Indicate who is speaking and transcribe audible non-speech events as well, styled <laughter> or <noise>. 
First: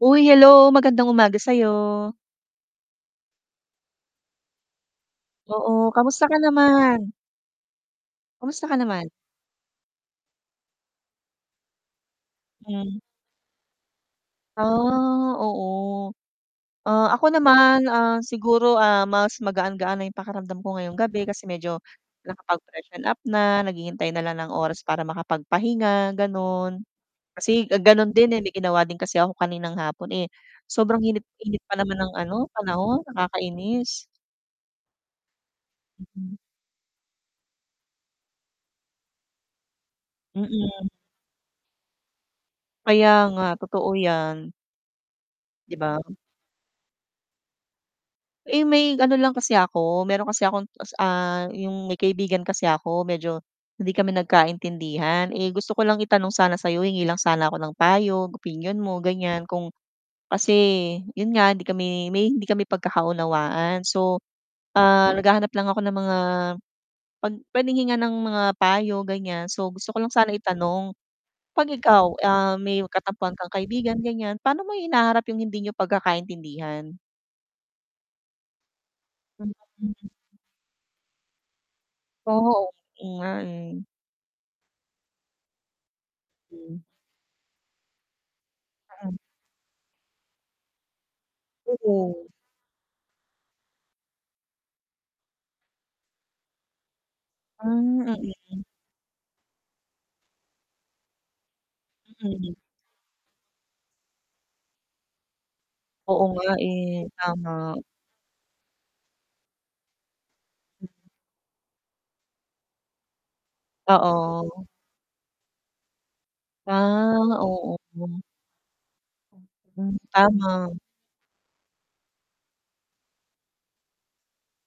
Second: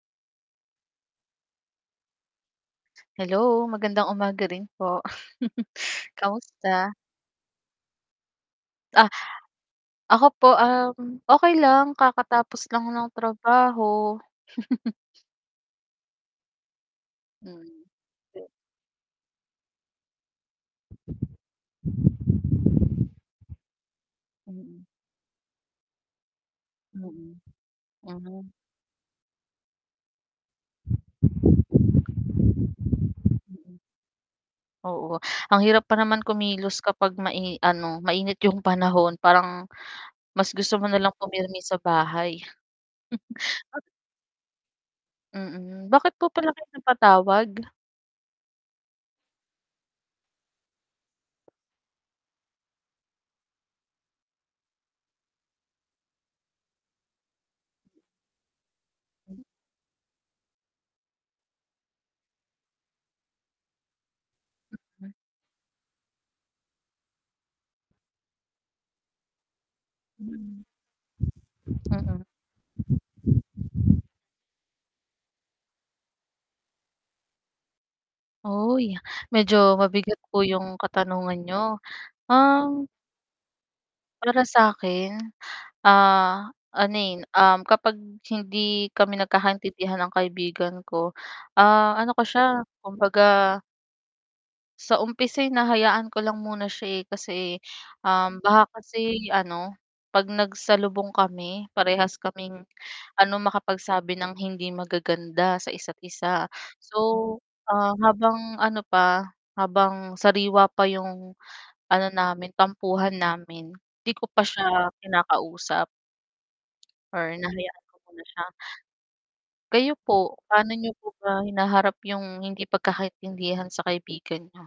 Speaker 1: Hoy hello, magandang umaga sa'yo.
Speaker 2: Hello magandang umaga rin po, <chuckles>
Speaker 1: Oo, kumusta ka
Speaker 2: kamusta?
Speaker 1: naman? Kumusta ka naman?
Speaker 2: Ah ako po, um, okey lang kakatapos lang
Speaker 1: Hmm.
Speaker 2: ng trabaho. <chuckles>
Speaker 1: Ah, oo, ah, ako
Speaker 2: Hmm.
Speaker 1: naman
Speaker 2: Be
Speaker 1: siguro, ah, mas magaan-gaan na yung pakiramdam ko ngayong gabi kasi medyo nakapag-freshen up na, naghihintay na lang ng oras
Speaker 2: Mm.
Speaker 1: para makapagpahinga ganoon.
Speaker 2: Mm,
Speaker 1: Kasi gano'n din, eh,
Speaker 2: hmm.
Speaker 1: may ginawa din kasi ako kaninang hapon, eh, sobrang init-init pa naman ng, ano, panahon
Speaker 2: Mm.
Speaker 1: nakakainis.
Speaker 2: Oo, ang hirap pa naman
Speaker 1: Mm.
Speaker 2: kumilos kapag mai ano mainit yung panahon parang mas gusto
Speaker 1: Mm.
Speaker 2: mo nalang pumirmi sa bahay. <chuckles>
Speaker 1: Kaya nga,
Speaker 2: Ah
Speaker 1: totoo yan. 'Di
Speaker 2: Mm,
Speaker 1: ba?
Speaker 2: bakit po pala kayo napatawag?
Speaker 1: Eh, may ano lang kasi ako meron kasi akong ta's, ah, yung may kaibigan kasi ako medyo hindi kami nagkaintindihan, gusto ko lang itanong sana sa'yo hingi lang sana ako ng payo opinyon mo
Speaker 2: Hmm.
Speaker 1: ganiyan kung kasi yun nga hindi kami may hindi kami pagkakaunawaan. So,
Speaker 2: Mm.
Speaker 1: ah, naghahanap lang ako ng mga pag puwedeng hingan ng mga payo ganiyan, so gusto ko lang sana
Speaker 2: Mm.
Speaker 1: itanong, 'pag ikaw,
Speaker 2: Mm.
Speaker 1: ah, may katampuhan kang kaibigan ganiyan, paano mo hinaharap yung hindi niyo pagkakaintindihan?
Speaker 2: Oy,
Speaker 1: Hmm,
Speaker 2: medyo
Speaker 1: hmm.
Speaker 2: mabigat po yung katanungan niyo.
Speaker 1: Oo,
Speaker 2: Um
Speaker 1: oo nga, eh.
Speaker 2: para sakin, ah,
Speaker 1: Hmm.
Speaker 2: ano, eh, um, kapag hindi
Speaker 1: Mm.
Speaker 2: kami nagkakaintindihan ng kaibigan ko, ah, ano ko
Speaker 1: Oo.
Speaker 2: siya kumbaga sa umpisa ay hinahayaan ko lang muna siya, eh,
Speaker 1: Hmm,
Speaker 2: um, kasi baka
Speaker 1: mm.
Speaker 2: kasi, ano, 'pag nagsalubong kami parehas
Speaker 1: Mm.
Speaker 2: kaming, ano, makapagsabi ng hindi magaganda sa
Speaker 1: Oo nga,
Speaker 2: isa't-isa.
Speaker 1: eh,
Speaker 2: So,
Speaker 1: tama.
Speaker 2: ah, habang ano pa, habang sariwa pa yung ano namin tampuhan namin, hindi ko pa
Speaker 1: Oo.
Speaker 2: siya kinakausap.
Speaker 1: Ah,
Speaker 2: Or
Speaker 1: oo.
Speaker 2: hinahayaan ko muna siya.
Speaker 1: Hmm,
Speaker 2: Kayo po, paano
Speaker 1: tama.
Speaker 2: niyo po ba hinaharap yung hindi pagkakaintindihan sa kaibigan niyo?